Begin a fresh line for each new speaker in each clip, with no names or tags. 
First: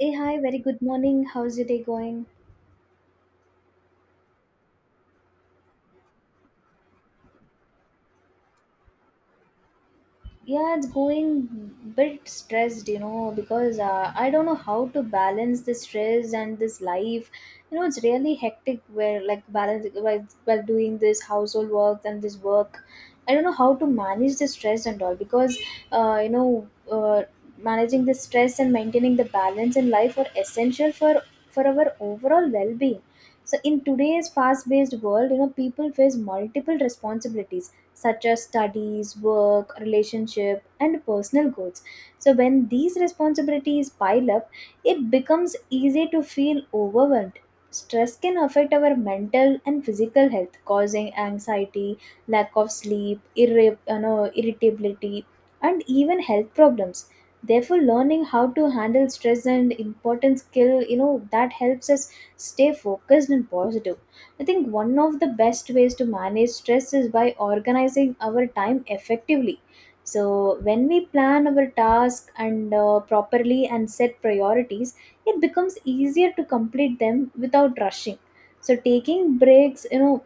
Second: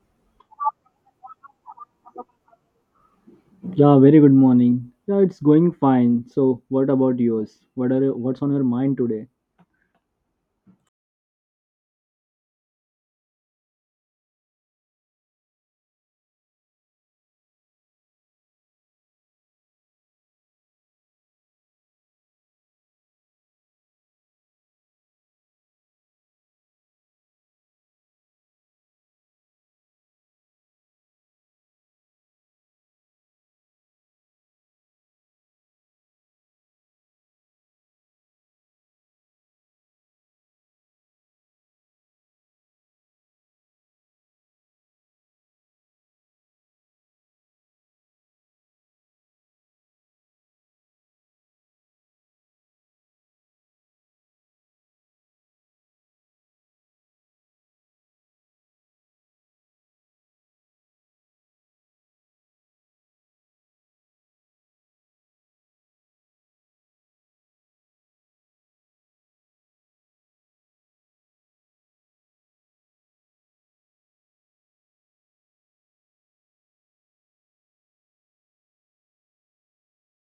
Hey, hi, very good morning. How's your day going?
Yeah, very good morning. Yeah, it's going fine. So, what about yours? What's on your mind today?
Yeah, it's going bit stressed, you know, because I don't know how to balance this stress and this life. You know, it's really hectic where like balance while doing this household work and this work. I don't know how to manage the stress and all because uh, you know uh, managing the stress and maintaining the balance in life are essential for our overall well-being. So in today's fast-paced world, you know, people face multiple responsibilities such as studies, work, relationship, and personal goals. So, when these responsibilities pile up, it becomes easy to feel overwhelmed. Stress can affect our mental and physical health, causing anxiety, lack of sleep, you know, irritability, and even health problems. Therefore, learning how to handle stress and important skill, you know, that helps us stay focused and positive. I think one of the best ways to manage stress is by organizing our time effectively. So, when we plan our task and properly and set priorities, it becomes easier to complete them without rushing. So, taking breaks, you know,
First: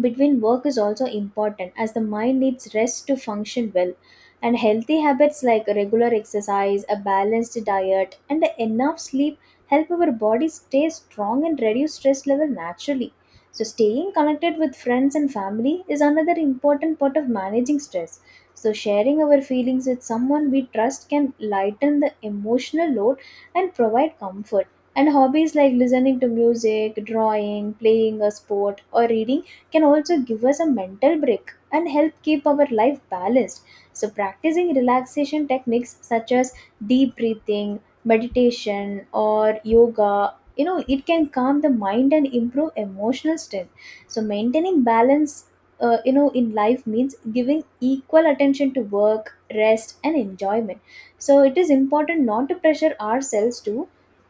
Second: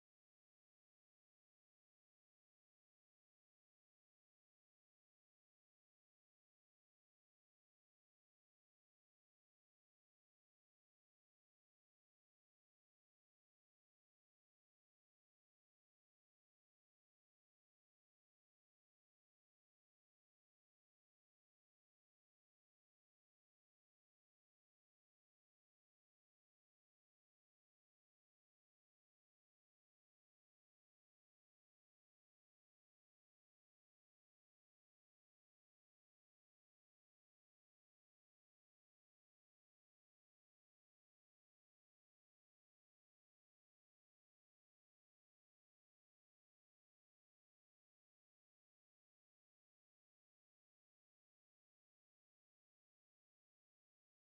between work is also important as the mind needs rest to function well, and healthy habits like regular exercise, a balanced diet, and enough sleep help our body stay strong and reduce stress level naturally. So staying connected with friends and family is another important part of managing stress. So sharing our feelings with someone we trust can lighten the emotional load and provide comfort, and hobbies like listening to music, drawing, playing a sport, or reading can also give us a mental break and help keep our life balanced. So, practicing relaxation techniques such as deep breathing, meditation, or yoga, you know, it can calm the mind and improve emotional strength. So, maintaining balance. You know, in life means giving equal attention to work, rest, and enjoyment. So it is important not to pressure ourselves to,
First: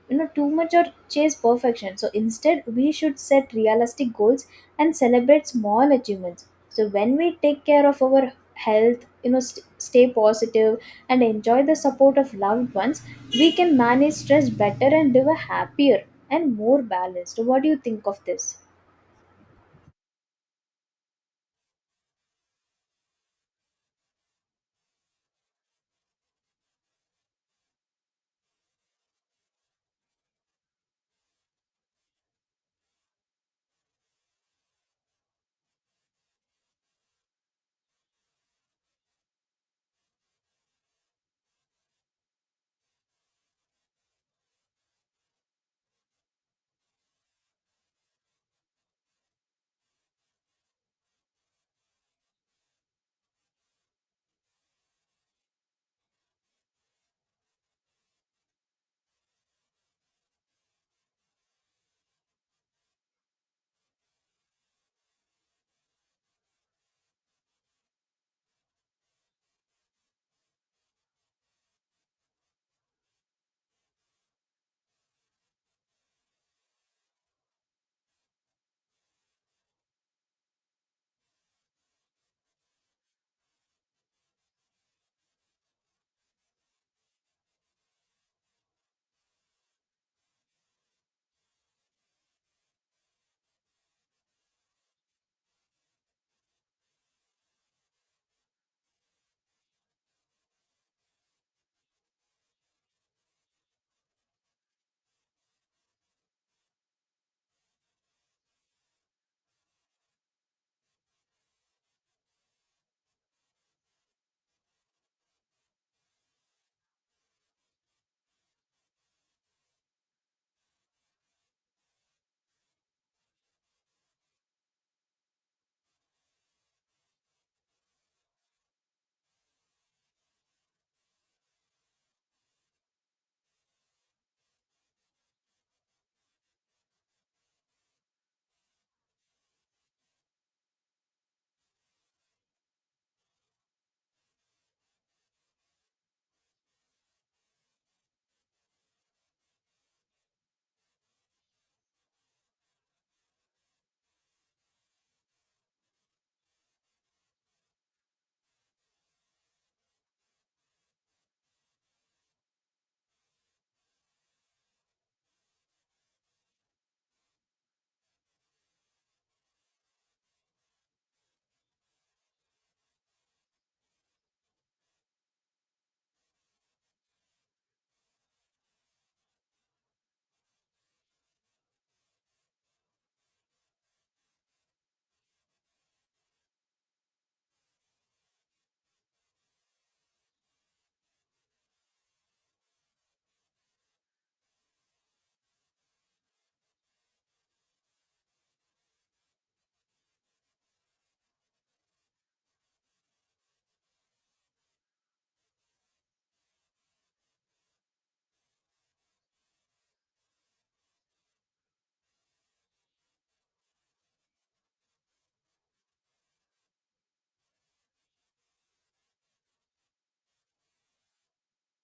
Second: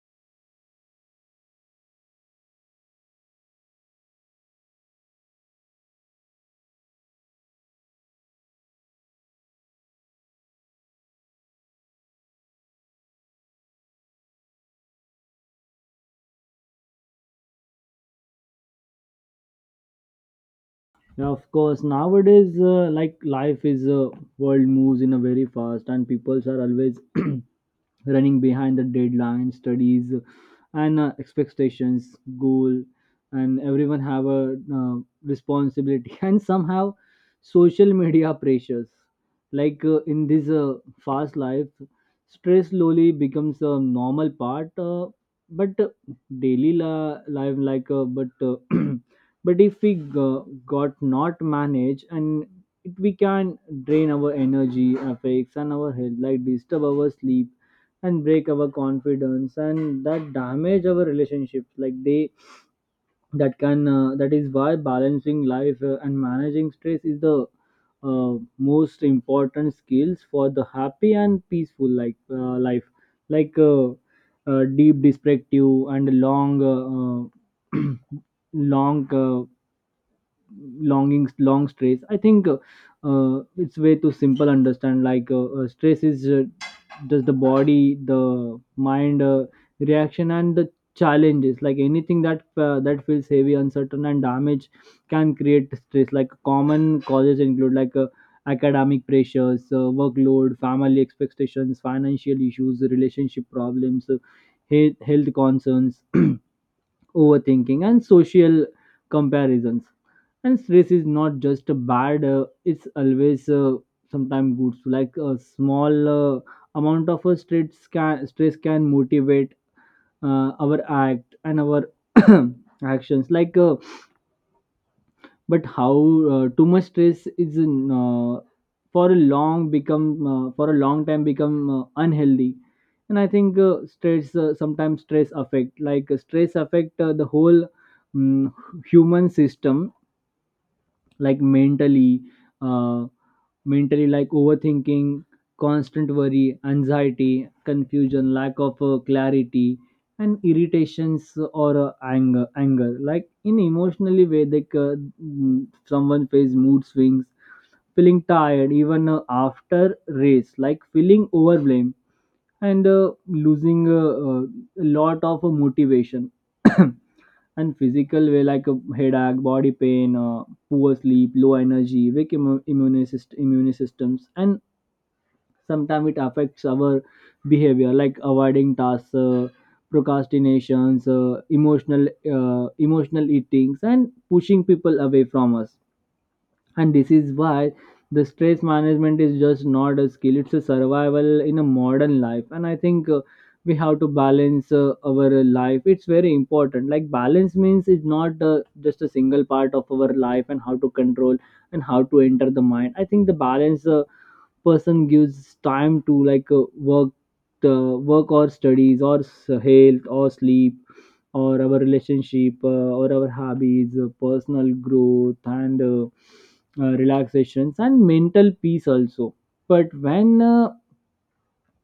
you know, too much or chase perfection. So instead we should set realistic goals and celebrate small achievements. So when we take care of our health, you know, stay positive and enjoy the support of loved ones, we can manage stress better and live a happier and more balanced. So, what do you think of this?
Yeah, of course. Nowadays, like life is world moves in a very fast, and peoples are always running behind the deadline studies and expectations goal, and everyone have a responsibility and somehow social media pressures, like in this fast life stress slowly becomes a normal part but daily life, like but but if we got not managed and it, we can drain our energy affects and our health, like disturb our sleep and break our confidence and that damage our relationships, like they that can that is why balancing life and managing stress is the uh, most important skills for the happy and peaceful, like life like deep descriptive and long uh, uh, long Longing, long stress. I think it's way too simple understand, like stress is just the body the mind reaction and the challenges, like anything that that feels heavy uncertain and damage can create stress. Like common causes include, like academic pressures, workload, family expectations, financial issues, relationship problems, health concerns overthinking and social comparisons. And stress is not just a bad, it's always sometimes good, so like a small amount of a stress can motivate our act and our actions. Like but how too much stress is for a long time become unhealthy. And I think stress sometimes stress affect like stress affect the whole mm, human system, like mentally, uh, like overthinking, constant worry, anxiety, confusion, lack of clarity, and irritations or anger, like in emotionally way they someone face mood swings, feeling tired even after race, like feeling overwhelmed and losing a lot of motivation. And physical way, like a headache, body pain, poor sleep, low energy, weak immune systems. And sometimes it affects our behavior, like avoiding tasks, procrastinations, emotional eatings, and pushing people away from us. And this is why the stress management is just not a skill, it's a survival in a modern life. And I think we have to balance our life, it's very important. Like balance means it's not just a single part of our life and how to control and how to enter the mind. I think the balance person gives time to, like work or studies or health or sleep or our relationship, or our hobbies, personal growth, and relaxations and mental peace also. But when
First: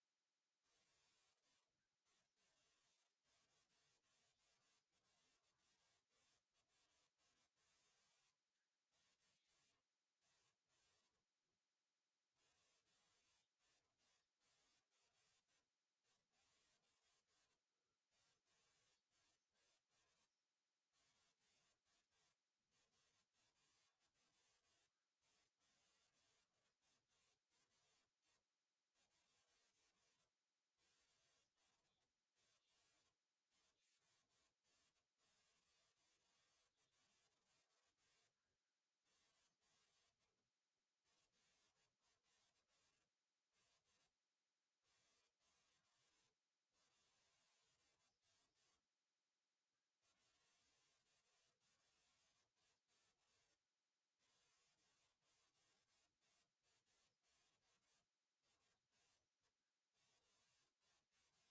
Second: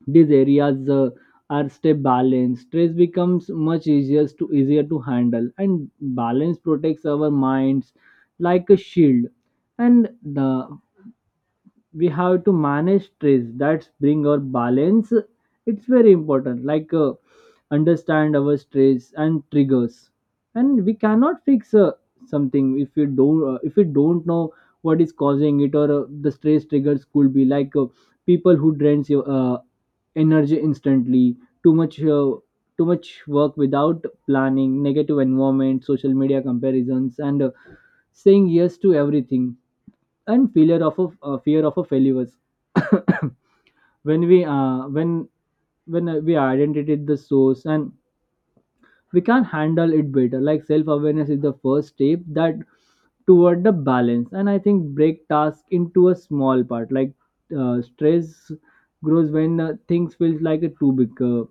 these areas are stay balanced, stress becomes much easier to handle, and balance protects our minds like a shield. And the we have to manage stress that's bring our balance. It's very important, like understand our stress and triggers. And we cannot fix something if you don't know what is causing it. Or the stress triggers could be, like people who drains your energy instantly, too much uh, too much work without planning, negative environment, social media comparisons, and saying yes to everything and failure of a fear of a failures. when we uh, when when we identified the source, and we can handle it better. Like self awareness is the first step that toward the balance. And I think break task into a small part, like stress grows when things feels like a too big uh,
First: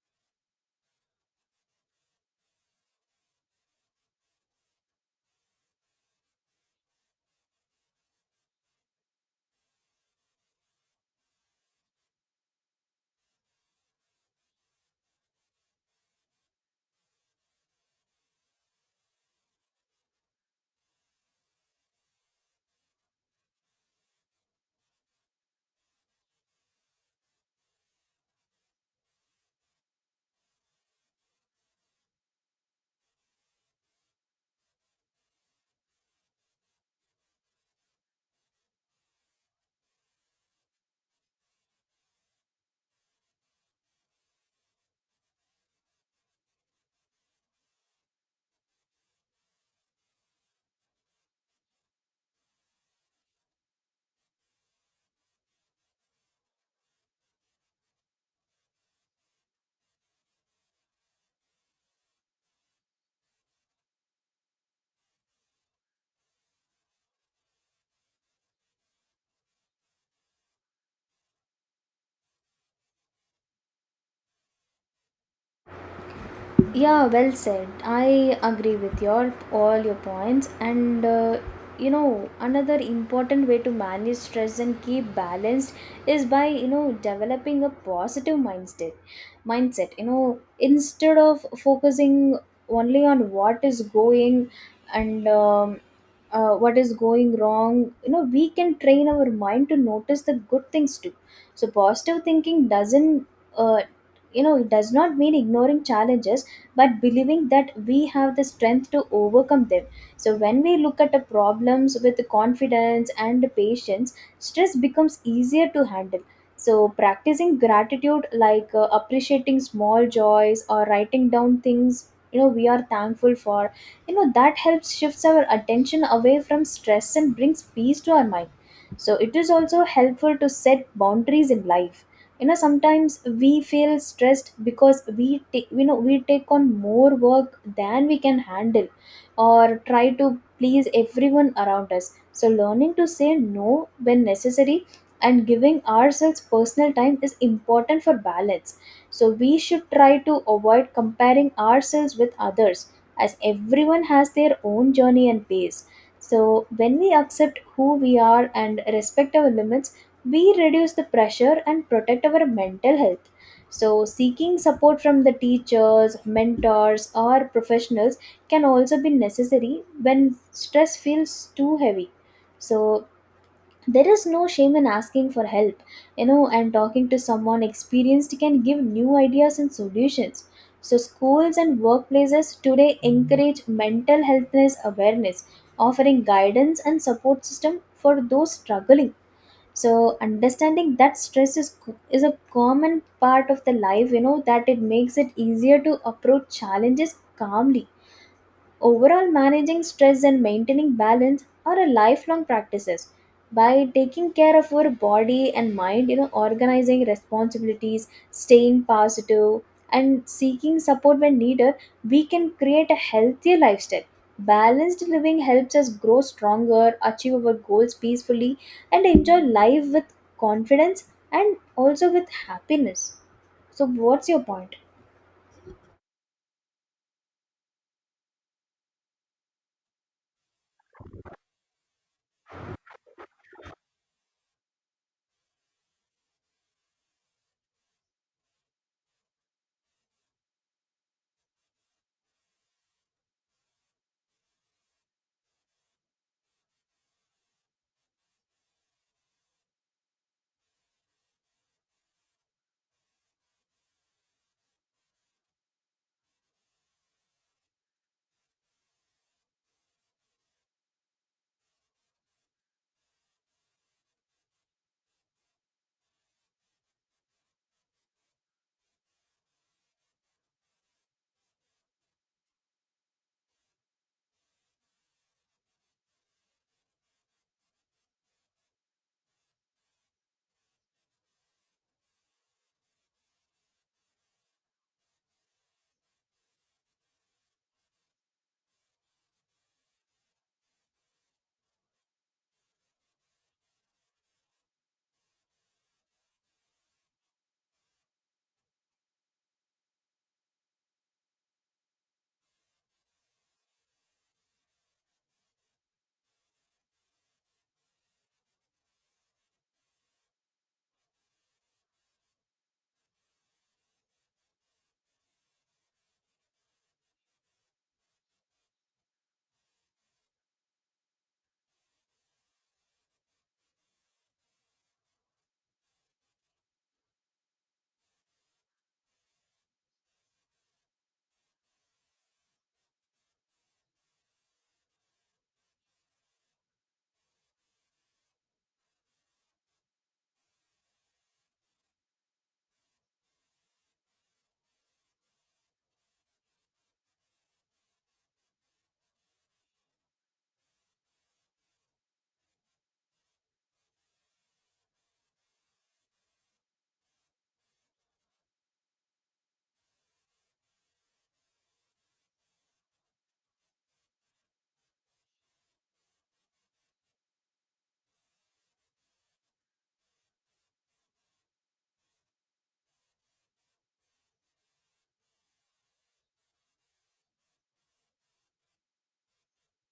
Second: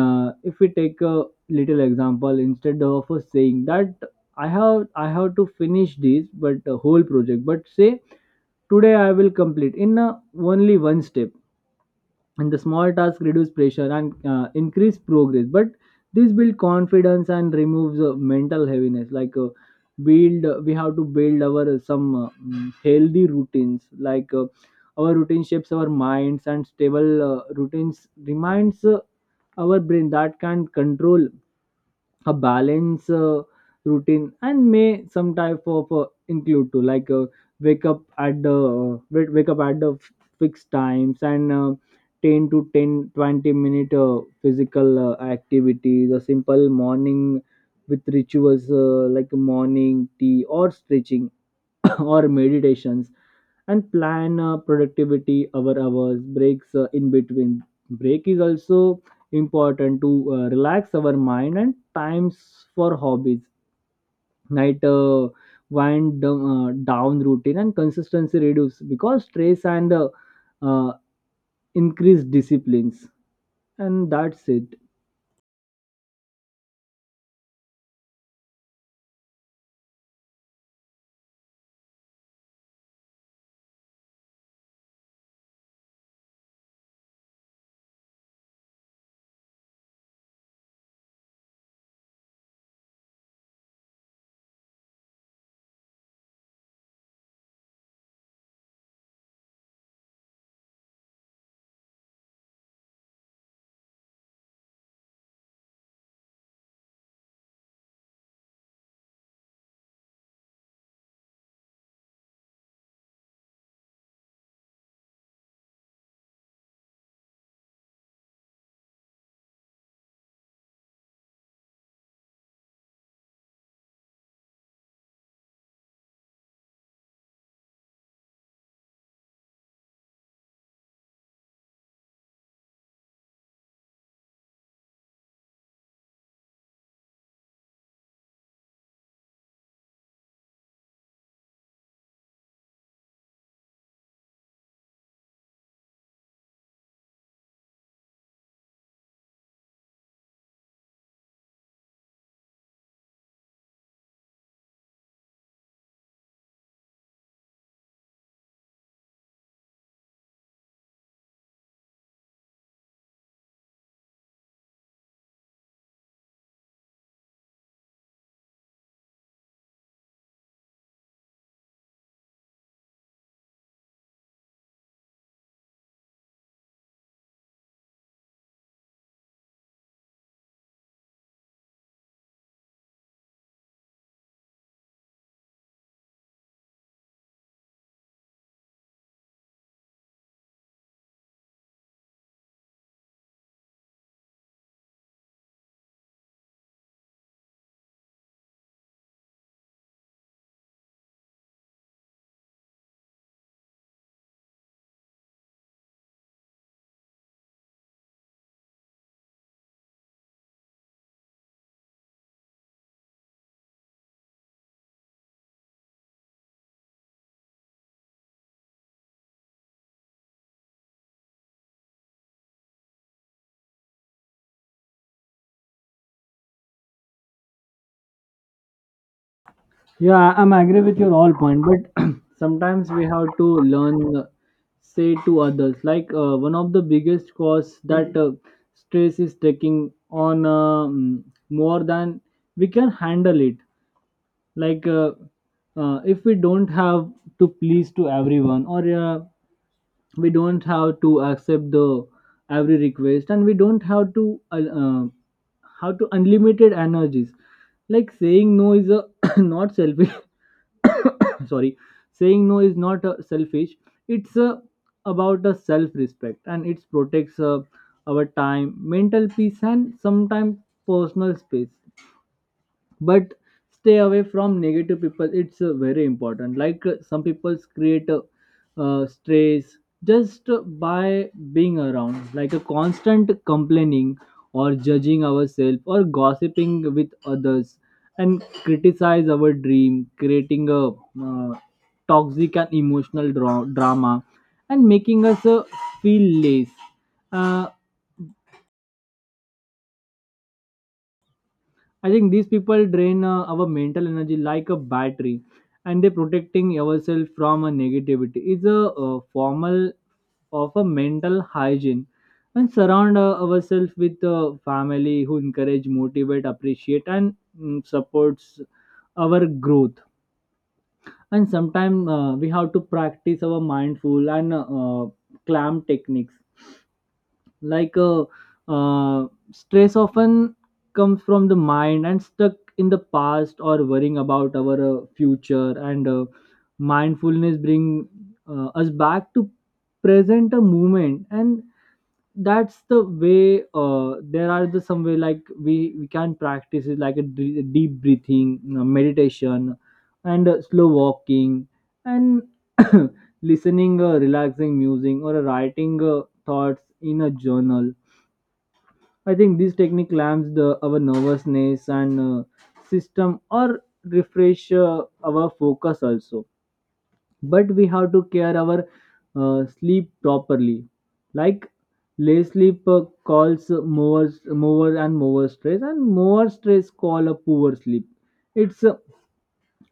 uh, If we take a little example, instead of saying that I have to finish this but whole project, but say today I will complete in only one step. And the small tasks reduce pressure and increase progress, but this build confidence and removes mental heaviness. Like build we have to build our healthy routines, like our routine shapes our minds, and stable routines reminds our brain that can control a balance routine. And may some type of include to, like wake up at the fixed times, and 10 to 10 to 20 minute physical activities, a simple morning with rituals, like morning tea or stretching or meditations, and plan productivity our hours breaks in between. Break is also important to relax our mind, and times for hobbies, night wind down routine. And consistency reduce because stress and uh, increased disciplines. And that's it.
Yeah, well said. I agree with your all your points. And you know, another important way to manage stress and keep balanced is by, you know, developing a positive mindset. Mindset, you know, instead of focusing only on what is going and what is going wrong, you know, we can train our mind to notice the good things too. So positive thinking doesn't, uh, you know, it does not mean ignoring challenges, but believing that we have the strength to overcome them. So when we look at the problems with confidence and patience, stress becomes easier to handle. So practicing gratitude, like appreciating small joys or writing down things, you know, we are thankful for, you know, that helps shifts our attention away from stress and brings peace to our mind. So it is also helpful to set boundaries in life. You know, sometimes we feel stressed because we take, you know, we take on more work than we can handle or try to please everyone around us. So learning to say no when necessary and giving ourselves personal time is important for balance. So we should try to avoid comparing ourselves with others, as everyone has their own journey and pace. So, when we accept who we are and respect our limits, we reduce the pressure and protect our mental health. So, seeking support from the teachers, mentors, or professionals can also be necessary when stress feels too heavy. So, there is no shame in asking for help, you know, and talking to someone experienced can give new ideas and solutions. So schools and workplaces today encourage mental healthness awareness, offering guidance and support system for those struggling. So understanding that stress is a common part of the life, you know, that it makes it easier to approach challenges calmly. Overall, managing stress and maintaining balance are a lifelong practices. By taking care of our body and mind, you know, organizing responsibilities, staying positive, and seeking support when needed, we can create a healthier lifestyle. Balanced living helps us grow stronger, achieve our goals peacefully, and enjoy life with confidence and also with happiness. So, what's your point?
Yeah, I'm agree with your all point, but sometimes we have to learn, say to others. Like one of the biggest cause that stress is taking on more than we can handle it. Like if we don't have to please to everyone, or we don't have to accept the every request, and we don't have to how to unlimited energies. Like saying no is a not selfish. Sorry. Saying no is not selfish, it's about a self respect, and it protects our time, mental peace, and sometimes personal space. But stay away from negative people, it's very important. Like some people create stress just by being around, like a constant complaining or judging ourselves or gossiping with others and criticize our dream, creating a toxic and emotional drama, and making us feel less. uh, I think these people drain our mental energy like a battery, and they're protecting ourselves from a negativity. It's a, formal of a mental hygiene, and surround ourselves with family who encourage, motivate, appreciate, and supports our growth. And sometimes we have to practice our mindful and clam techniques, like uh, stress often comes from the mind and stuck in the past or worrying about our future. And mindfulness bring us back to present a moment. And that's the way, there are the some way like we can practice it, like a deep breathing, you know, meditation and slow walking, and listening relaxing music, or a writing thoughts in a journal. I think this technique calms the our nervousness and system or refresh our focus also. But we have to care our sleep properly. Like less sleep calls more and more stress, and more stress call a poor sleep. It's uh,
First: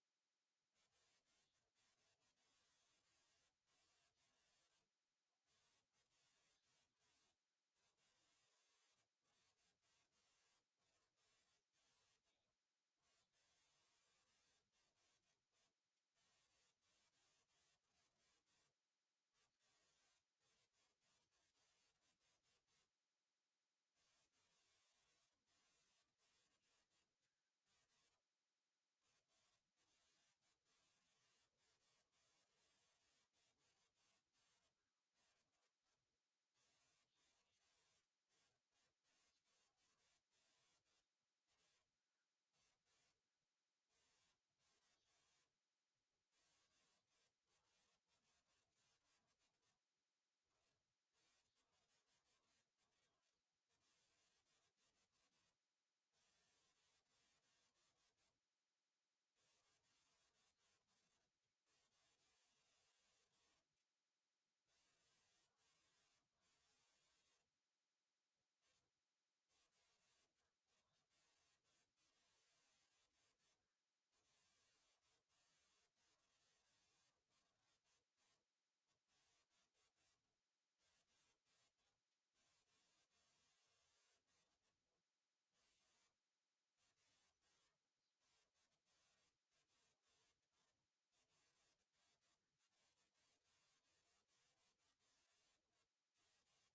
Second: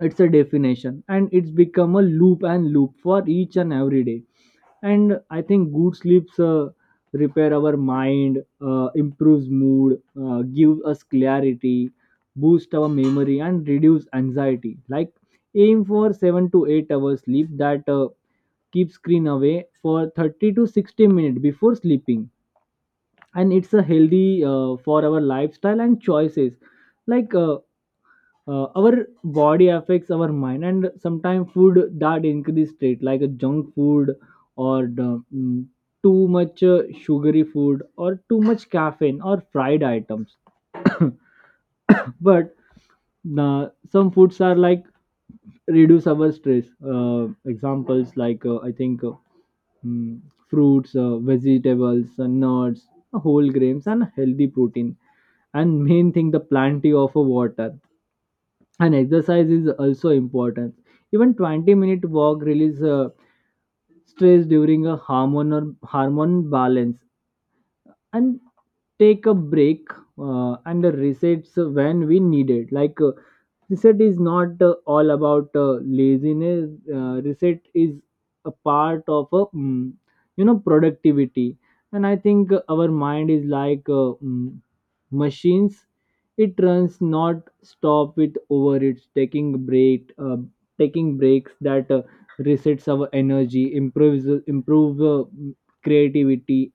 it's a definition, and it's become a loop and loop for each and every day. And I think good sleeps repair our mind, improves mood, gives us clarity, boost our memory and reduce anxiety. Like aim for 7 to 8 hours sleep, that keep screen away for 30 to 60 minutes before sleeping. And it's a healthy for our lifestyle and choices, like our body affects our mind. And sometimes food that increase state, like a junk food or the, too much sugary food or too much caffeine or fried items. But some foods are like reduce our stress, examples like I think mm, fruits, vegetables, nuts, whole grains, and healthy protein. And main thing, the plenty of water. And exercise is also important, even 20-minute walk release stress during a hormone or hormone balance. And take a break and resets when we need it. Like reset is not all about laziness, reset is a part of a you know productivity. And I think our mind is like, machines, it runs not stop with over it's taking breaks that resets our energy, improves improve creativity,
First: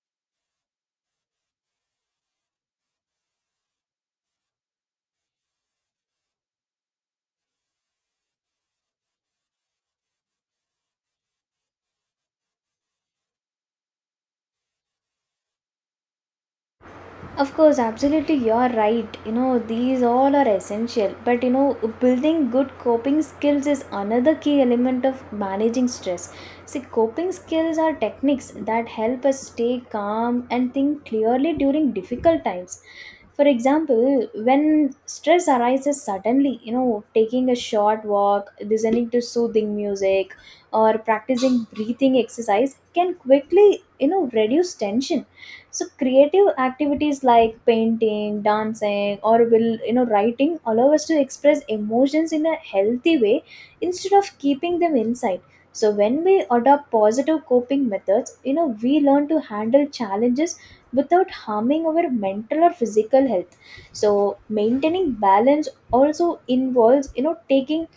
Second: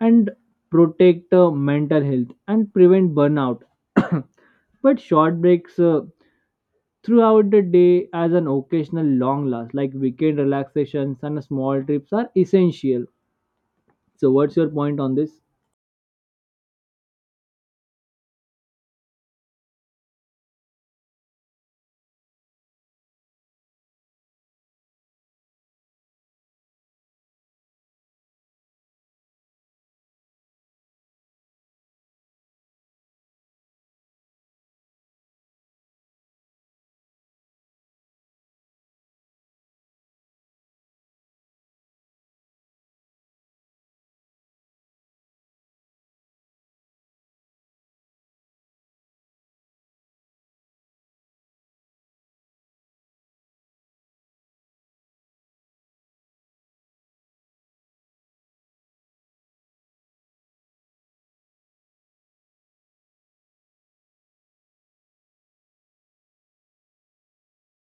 and protect mental health and prevent burnout. But short breaks throughout the day as an occasional long last, like weekend relaxations and small trips are essential. So what's your point on this?
Of course, absolutely, you're right. You know, these all are essential. But you know, building good coping skills is another key element of managing stress. See, coping skills are techniques that help us stay calm and think clearly during difficult times. For example, when stress arises suddenly, you know, taking a short walk, listening to soothing music, or practicing breathing exercise can quickly, you know, reduce tension. So creative activities like painting, dancing, or will, you know, writing allow us to express emotions in a healthy way instead of keeping them inside. So when we adopt positive coping methods, you know, we learn to handle challenges without harming our mental or physical health. So maintaining balance also involves, you know, taking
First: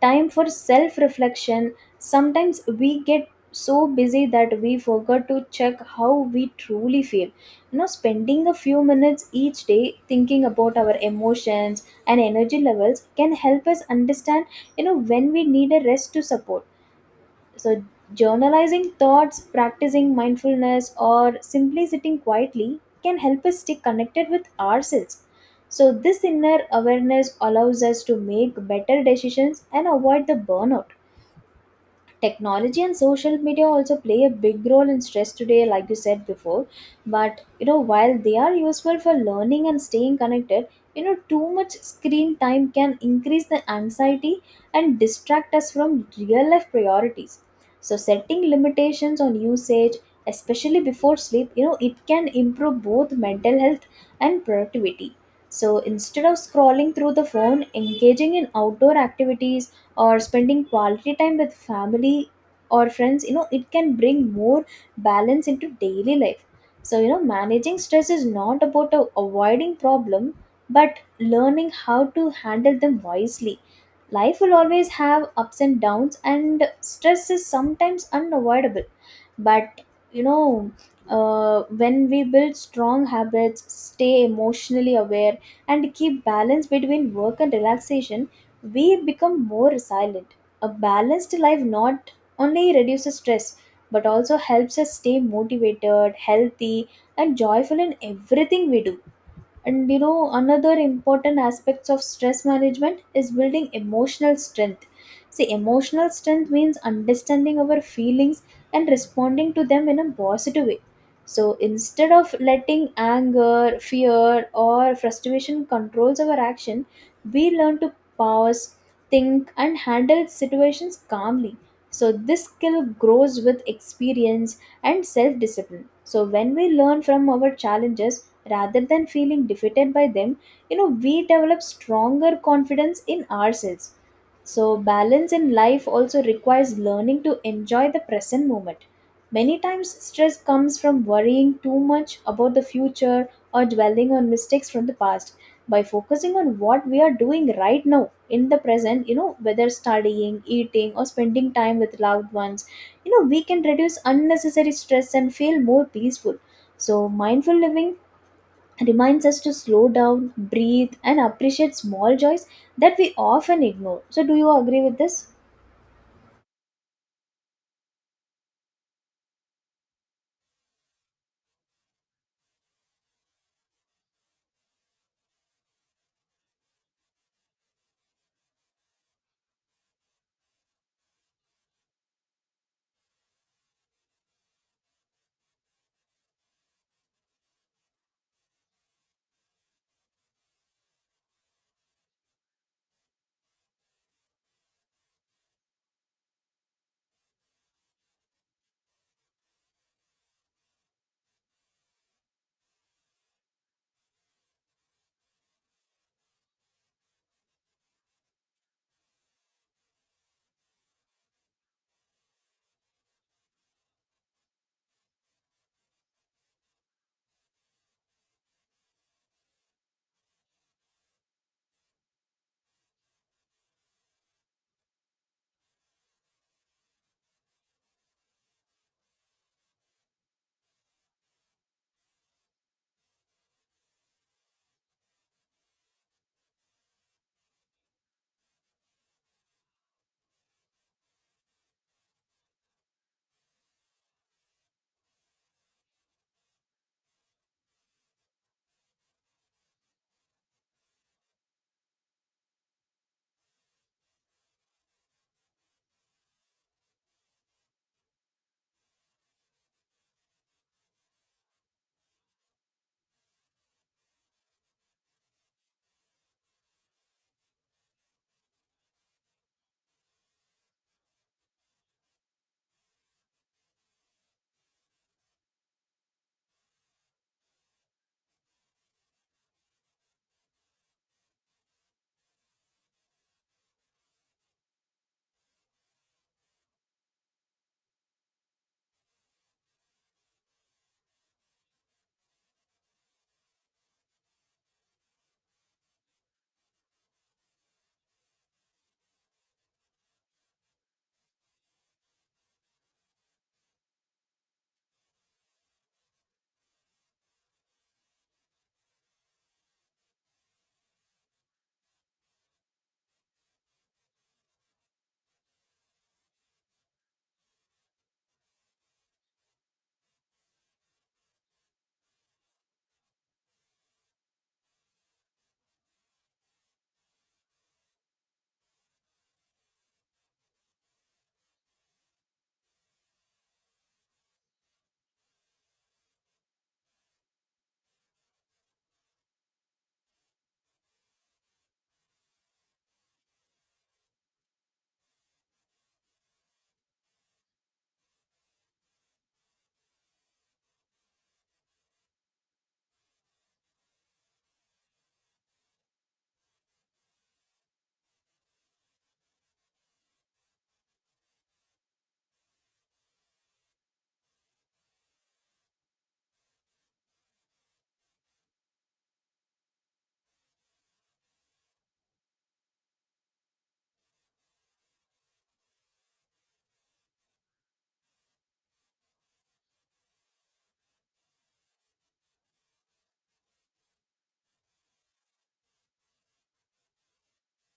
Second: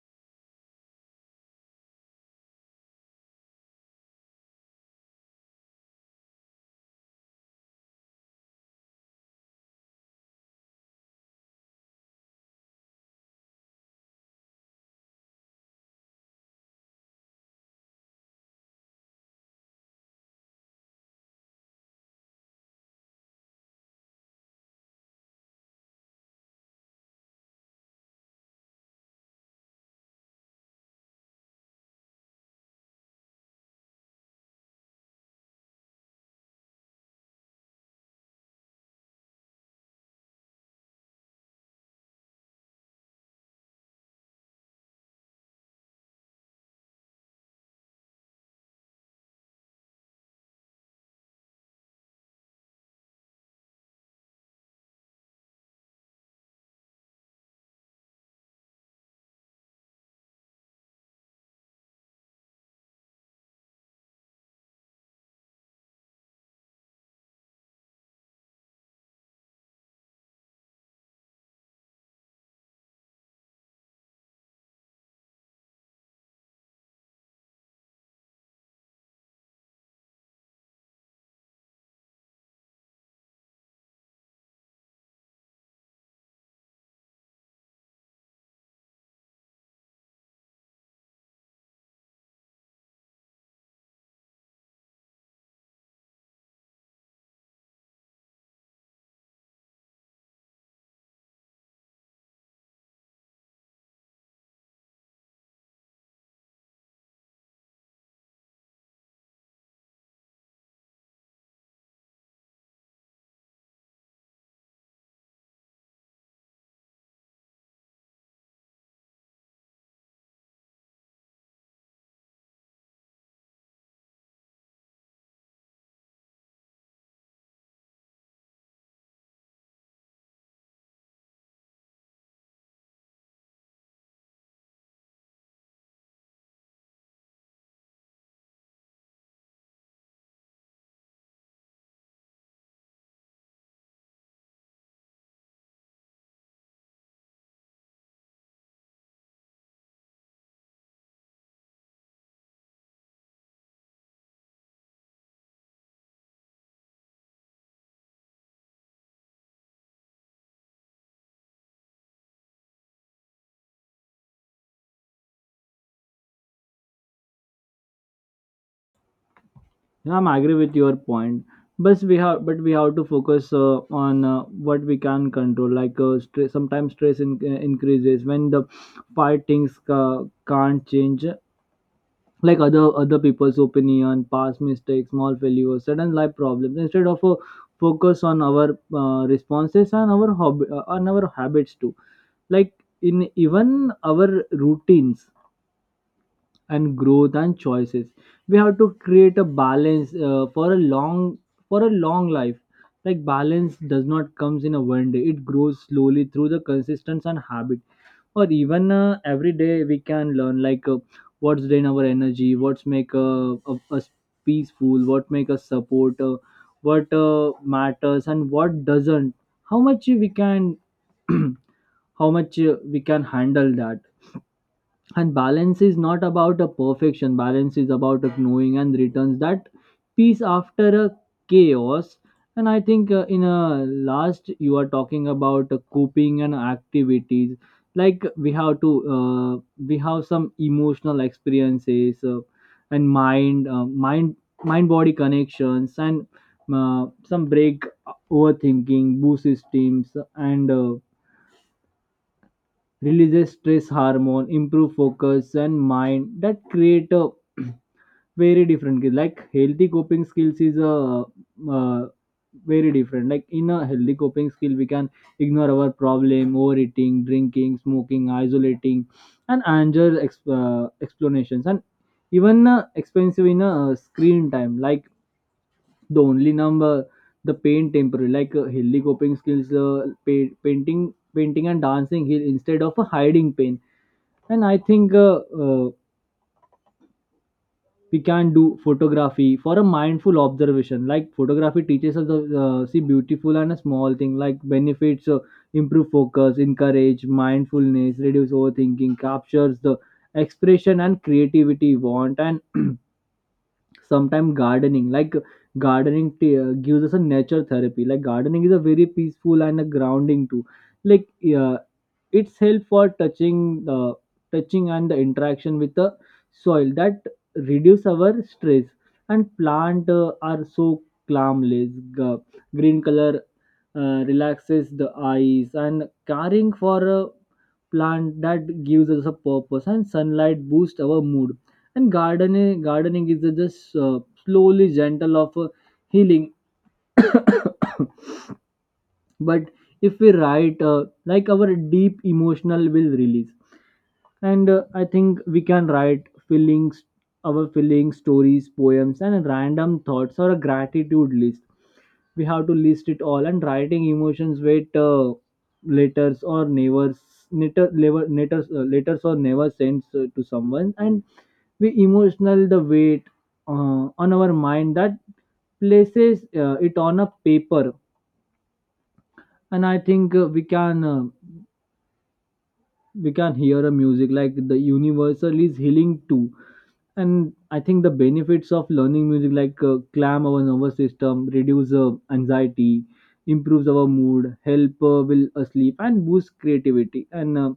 time for self reflection. Sometimes we get so busy that we forget to check how we truly feel. You know, spending a few minutes each day thinking about our emotions and energy levels can help us understand, you know, when we need a rest to support. So journalizing thoughts, practicing mindfulness, or simply sitting quietly can help us stay connected with ourselves. So this inner awareness allows us to make better decisions and avoid the burnout. Technology and social media also play a big role in stress today, like you said before. But you know, while they are useful for learning and staying connected, you know, too much screen time can increase the anxiety and distract us from real life priorities. So setting limitations on usage, especially before sleep, you know, it can improve both mental health and productivity. So instead of scrolling through the phone, engaging in outdoor activities or spending quality time with family or friends, you know, it can bring more balance into daily life. So you know, managing stress is not about, avoiding problem, but learning how to handle them wisely. Life will always have ups and downs, and stress is sometimes unavoidable. But, you know, when we build strong habits, stay emotionally aware, and keep balance between work and relaxation, we become more resilient. A balanced life not only reduces stress, but also helps us stay motivated, healthy, and joyful in everything we do. And you know, another important aspects of stress management is building emotional strength. See, emotional strength means understanding our feelings and responding to them in a positive way. So instead of letting anger, fear, or frustration controls our action, we learn to pause, think, and handle situations calmly. So this skill grows with experience and self-discipline. So when we learn from our challenges, rather than feeling defeated by them, you know, we develop stronger confidence in ourselves. So balance in life also requires learning to enjoy the present moment. Many times stress comes from worrying too much about the future or dwelling on mistakes from the past. By focusing on what we are doing right now in the present, you know, whether studying, eating, or spending time with loved ones, you know, we can reduce unnecessary stress and feel more peaceful. So mindful living reminds us to slow down, breathe, and appreciate small joys that we often ignore. So, do you agree with this?
Yeah, I'm agree with your point, but we have to focus on what we can control. Like stress sometimes stress in, increases when the 5 things can't change, like other people's opinion, past mistakes, small failures, sudden life problems. Instead of focus on our responses and our hobby on our habits too, like in even our routines and growth and choices, we have to create a balance for a long life. Like balance does not comes in a one day, it grows slowly through the consistency and habit, or even every day we can learn, like what's drain our energy, what's make of us peaceful, what make us support, what matters and what doesn't, how much we can how much we can handle that. And balance is not about a perfection, balance is about of knowing and returns that peace after a chaos. And I think in a last you are talking about coping and activities. Like we have to we have some emotional experiences, and mind mind body connections, and some break overthinking boost systems, and releases stress hormone, improve focus and mind that create a very different skill. Like healthy coping skills is a uh, very different. Like in a healthy coping skill we can ignore our problem, overeating, drinking, smoking, isolating, and anger explanations, and even expensive in a screen time, like the only number, the pain temporary. Like healthy coping skills painting and dancing here instead of a hiding pain. And I think uh, we can do photography for a mindful observation. Like photography teaches us to see beautiful and a small thing. Like benefits improve focus, encourage mindfulness, reduce overthinking, captures the expression and creativity want. And sometimes gardening, like gardening gives us a nature therapy. Like gardening is a very peaceful and a grounding too. Like uh, it's help for touching and the interaction with the soil that reduce our stress. And plant are so calmless. Green color relaxes the eyes, and caring for a plant that gives us a purpose, and sunlight boosts our mood. And gardening is a just slowly gentle of healing. But if we write like our deep emotional will release. And I think we can write feelings, our feelings, stories, poems, and random thoughts, or a gratitude list. We have to list it all. And writing emotions with letters or never letters or never sends to someone, and we emotional the weight on our mind, that places it on a paper. And I think we can hear a music, like the universal is healing too. And I think the benefits of learning music, like calm our nervous system, reduce anxiety, improves our mood, help will sleep and boost creativity, and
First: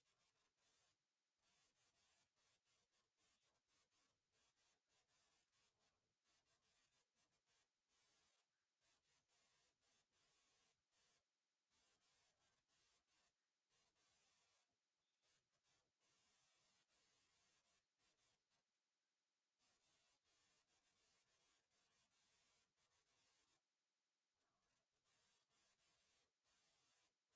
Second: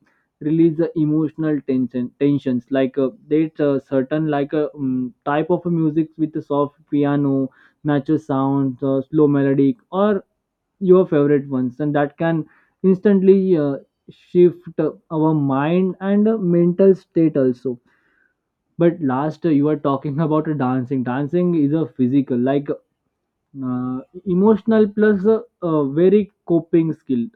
release the emotional tensions. Like there's a certain like a type of music with a soft piano, natural sounds, slow melodic, or your favorite ones, and that can instantly shift our mind and mental state also. But last you are talking about a dancing. Dancing is a physical, like uh, emotional plus very coping skill.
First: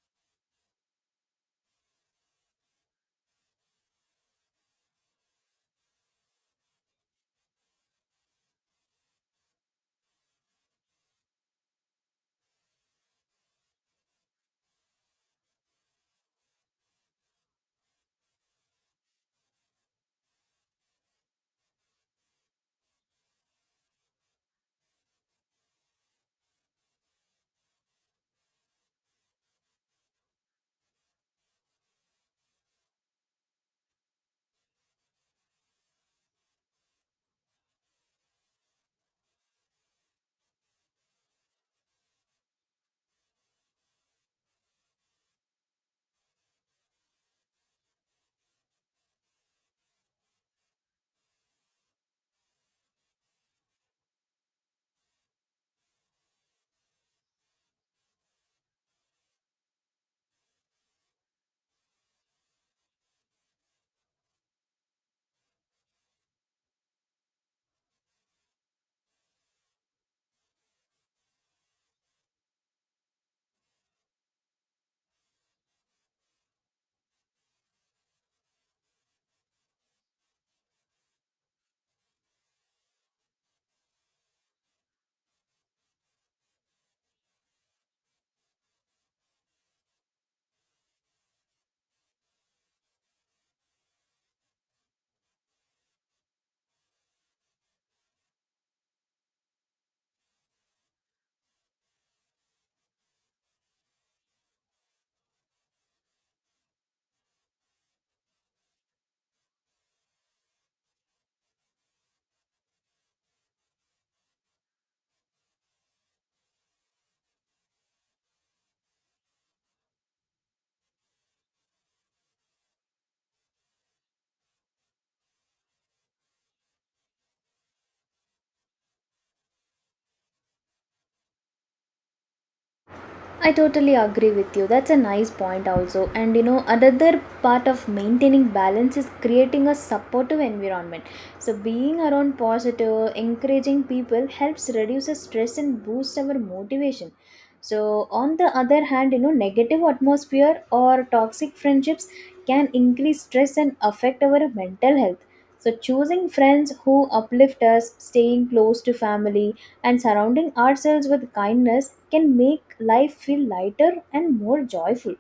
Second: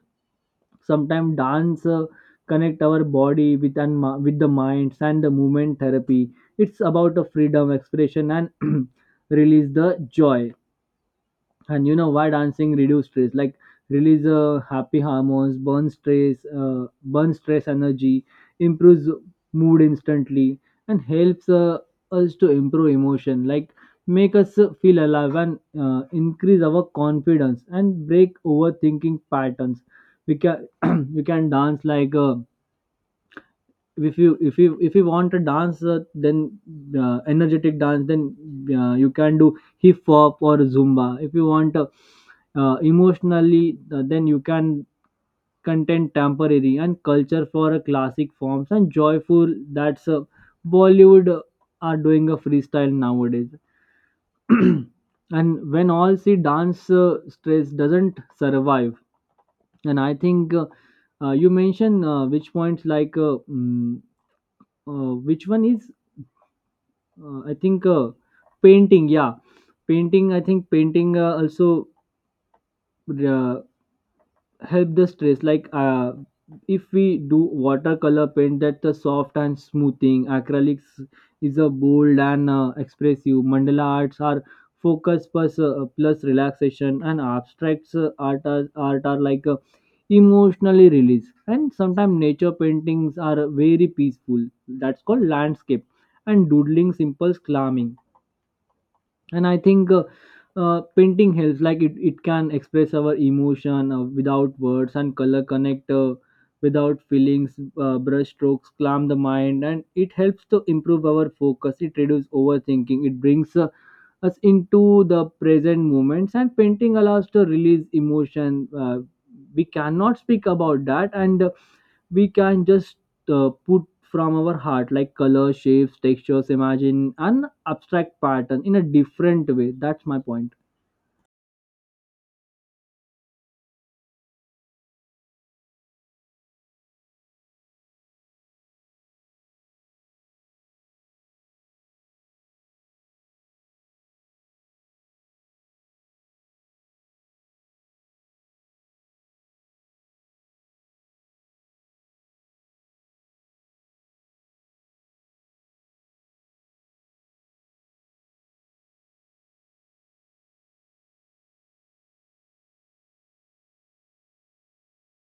Sometimes dance connect our body with and with the minds and the movement therapy. It's about a freedom expression and release the joy. And you know why dancing reduce stress? Like release happy hormones, burn stress, uh, burn stress energy, improves mood instantly, and helps us to improve emotion, like make us feel alive, and increase our confidence, and break overthinking patterns. We can we can dance like if you want a dance then energetic dance, then you can do hip hop or zumba. If you want emotionally then you can content temporary and culture for a classic forms and joyful, that's Bollywood are doing a freestyle nowadays. And when all see dance stress doesn't survive. And I think you mentioned which points, like which one is I think painting, yeah, painting. I think painting also uh, help the stress. Like if we do watercolor paint, that's a soft and smoothing. Acrylics is a bold and expressive. Mandala arts are focus plus plus relaxation, and abstracts art are like emotionally release. And sometimes nature paintings are very peaceful. That's called landscape, and doodling simple calming. And I think painting helps, like it can express our emotion without words, and color connect without feelings, brush strokes calm the mind, and it helps to improve our focus, it reduces overthinking, it brings us into the present moments. And painting allows to release emotion we cannot speak about that, and we can just put from our heart, like color shapes textures, imagine an abstract pattern in a different way. That's my point.
I totally agree with you. That's a nice point, also. And you know, another part of maintaining balance is creating a supportive environment. So, being around positive, encouraging people helps reduce the stress and boost our motivation. So, on the other hand, you know, negative atmosphere or toxic friendships can increase stress and affect our mental health. So, choosing friends who uplift us, staying close to family, and surrounding ourselves with kindness can make life feel lighter and more joyful.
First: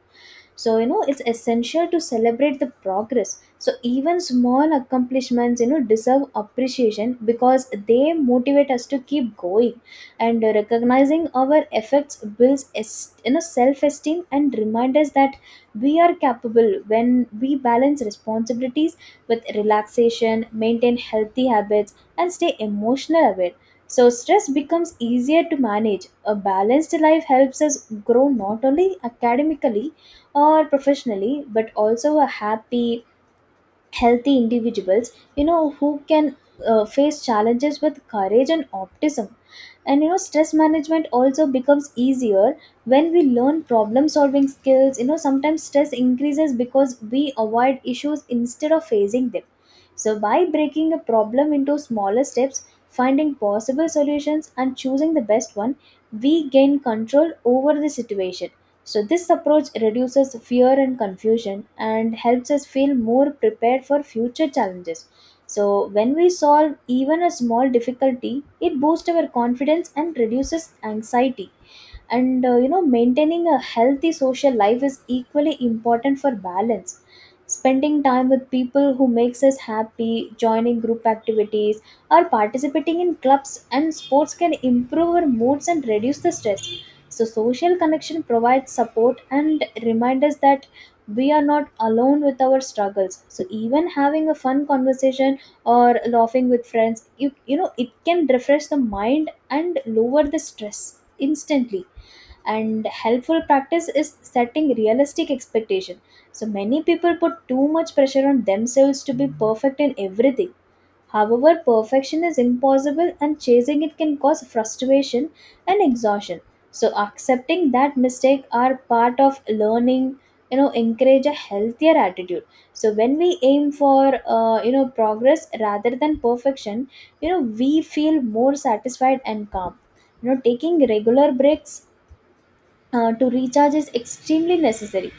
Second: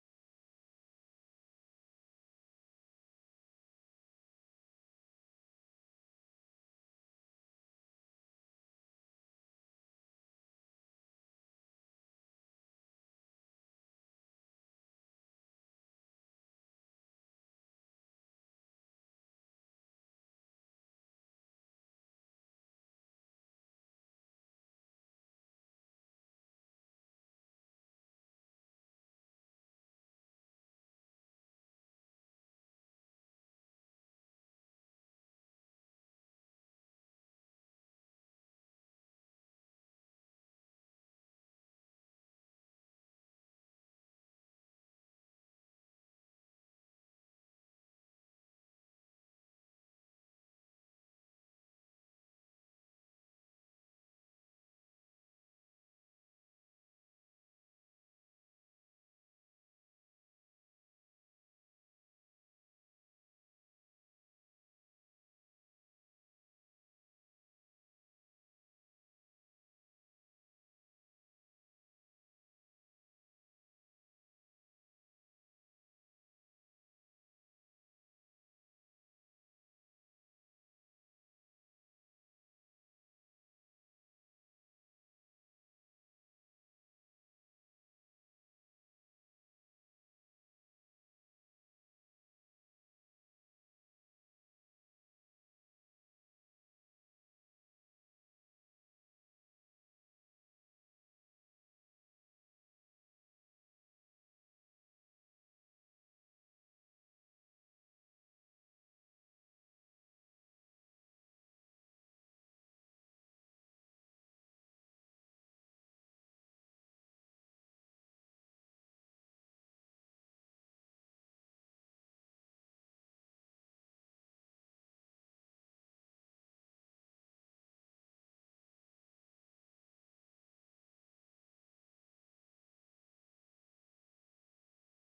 So you know, it's essential to celebrate the progress. So even small accomplishments, you know, deserve appreciation because they motivate us to keep going. And recognizing our efforts builds you know, self-esteem and remind us that we are capable. When we balance responsibilities with relaxation, maintain healthy habits, and stay emotional aware, so stress becomes easier to manage. A balanced life helps us grow not only academically or professionally, but also a happy, healthy individuals, you know, who can face challenges with courage and optimism. And you know, stress management also becomes easier when we learn problem solving skills. You know, sometimes stress increases because we avoid issues instead of facing them. So by breaking a problem into smaller steps, finding possible solutions, and choosing the best one, we gain control over the situation. So, this approach reduces fear and confusion and helps us feel more prepared for future challenges. So, when we solve even a small difficulty, it boosts our confidence and reduces anxiety. And you know, maintaining a healthy social life is equally important for balance. Spending time with people who makes us happy, joining group activities, or participating in clubs and sports can improve our moods and reduce the stress. So social connection provides support and remind us that we are not alone with our struggles. So even having a fun conversation or laughing with friends, you know, it can refresh the mind and lower the stress instantly. And helpful practice is setting realistic expectation. So many people put too much pressure on themselves to be perfect in everything. However, perfection is impossible, and chasing it can cause frustration and exhaustion. So accepting that mistake are part of learning, you know, encourage a healthier attitude. So when we aim for, you know, progress rather than perfection, you know, we feel more satisfied and calm. You know, taking regular breaks to recharge is extremely necessary.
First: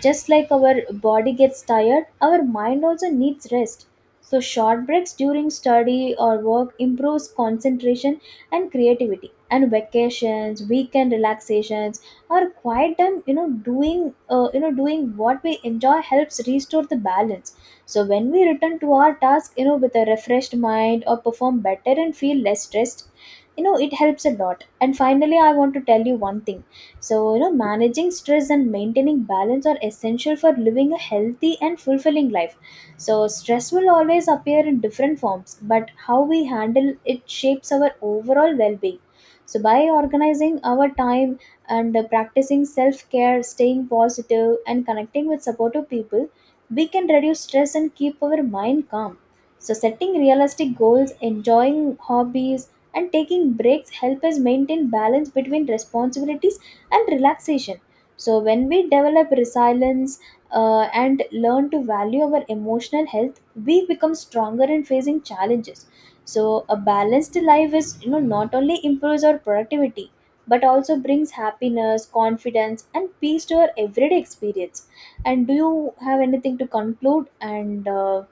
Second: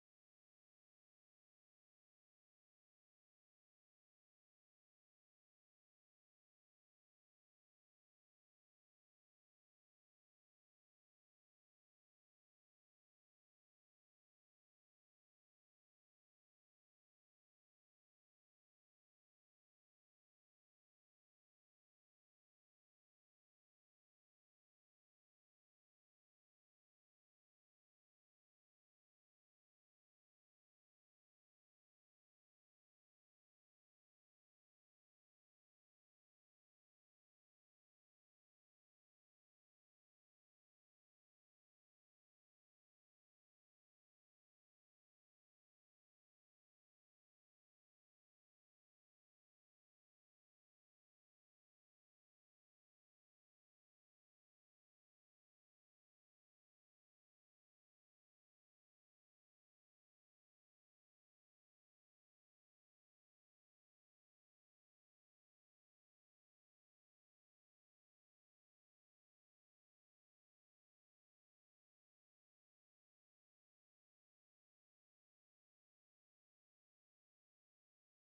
Just like our body gets tired, our mind also needs rest. So, short breaks during study or work improves concentration and creativity. And vacations, weekend relaxations, or quiet time, you know, you know, doing what we enjoy helps restore the balance. So, when we return to our task, you know, with a refreshed mind or perform better and feel less stressed, you know, it helps a lot. And finally, I want to tell you one thing. So, you know, managing stress and maintaining balance are essential for living a healthy and fulfilling life. So, stress will always appear in different forms, but how we handle it shapes our overall well being. So, by organizing our time and practicing self care, staying positive, and connecting with supportive people, we can reduce stress and keep our mind calm. So, setting realistic goals, enjoying hobbies, and taking breaks help us maintain balance between responsibility and relaxation. So, when we develop resilience and learn to value our emotional health, we become stronger in facing challenges. So, a balanced life is, you know, not only improves our productivity but also brings happiness, confidence, and peace to our everyday experience. And do you have anything to conclude? And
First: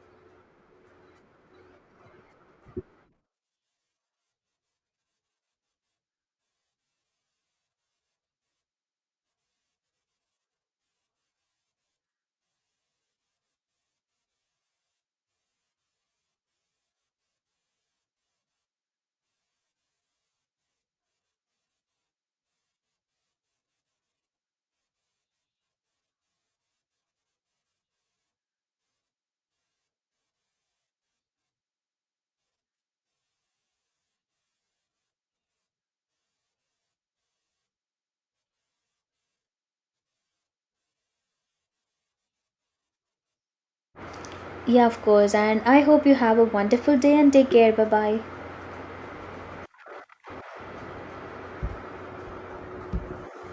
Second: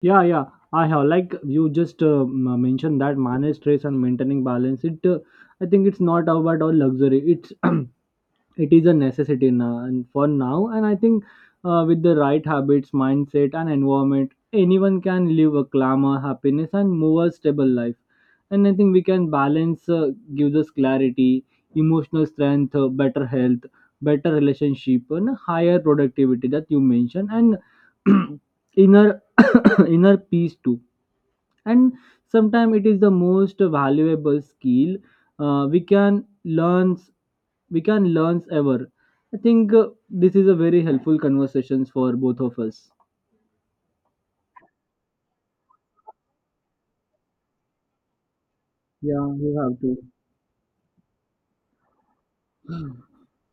Yeah, yeah, I have. Like you just mentioned that manage stress and maintaining balance, it I think it's not about our luxury, it's it is a necessity now, and for now. And I think with the right habits, mindset and environment, anyone can live a glamour, happiness, and more stable life. And I think we can balance, gives us clarity, emotional strength, better health, better relationship, and higher productivity that you mentioned, and inner inner peace too. And sometimes it is the most valuable skill we can learn, we can learn ever. I think this is a very helpful conversations for both of us.
yeah, of course. And I hope you have a wonderful day and take care. Bye bye.
Yeah, you have to.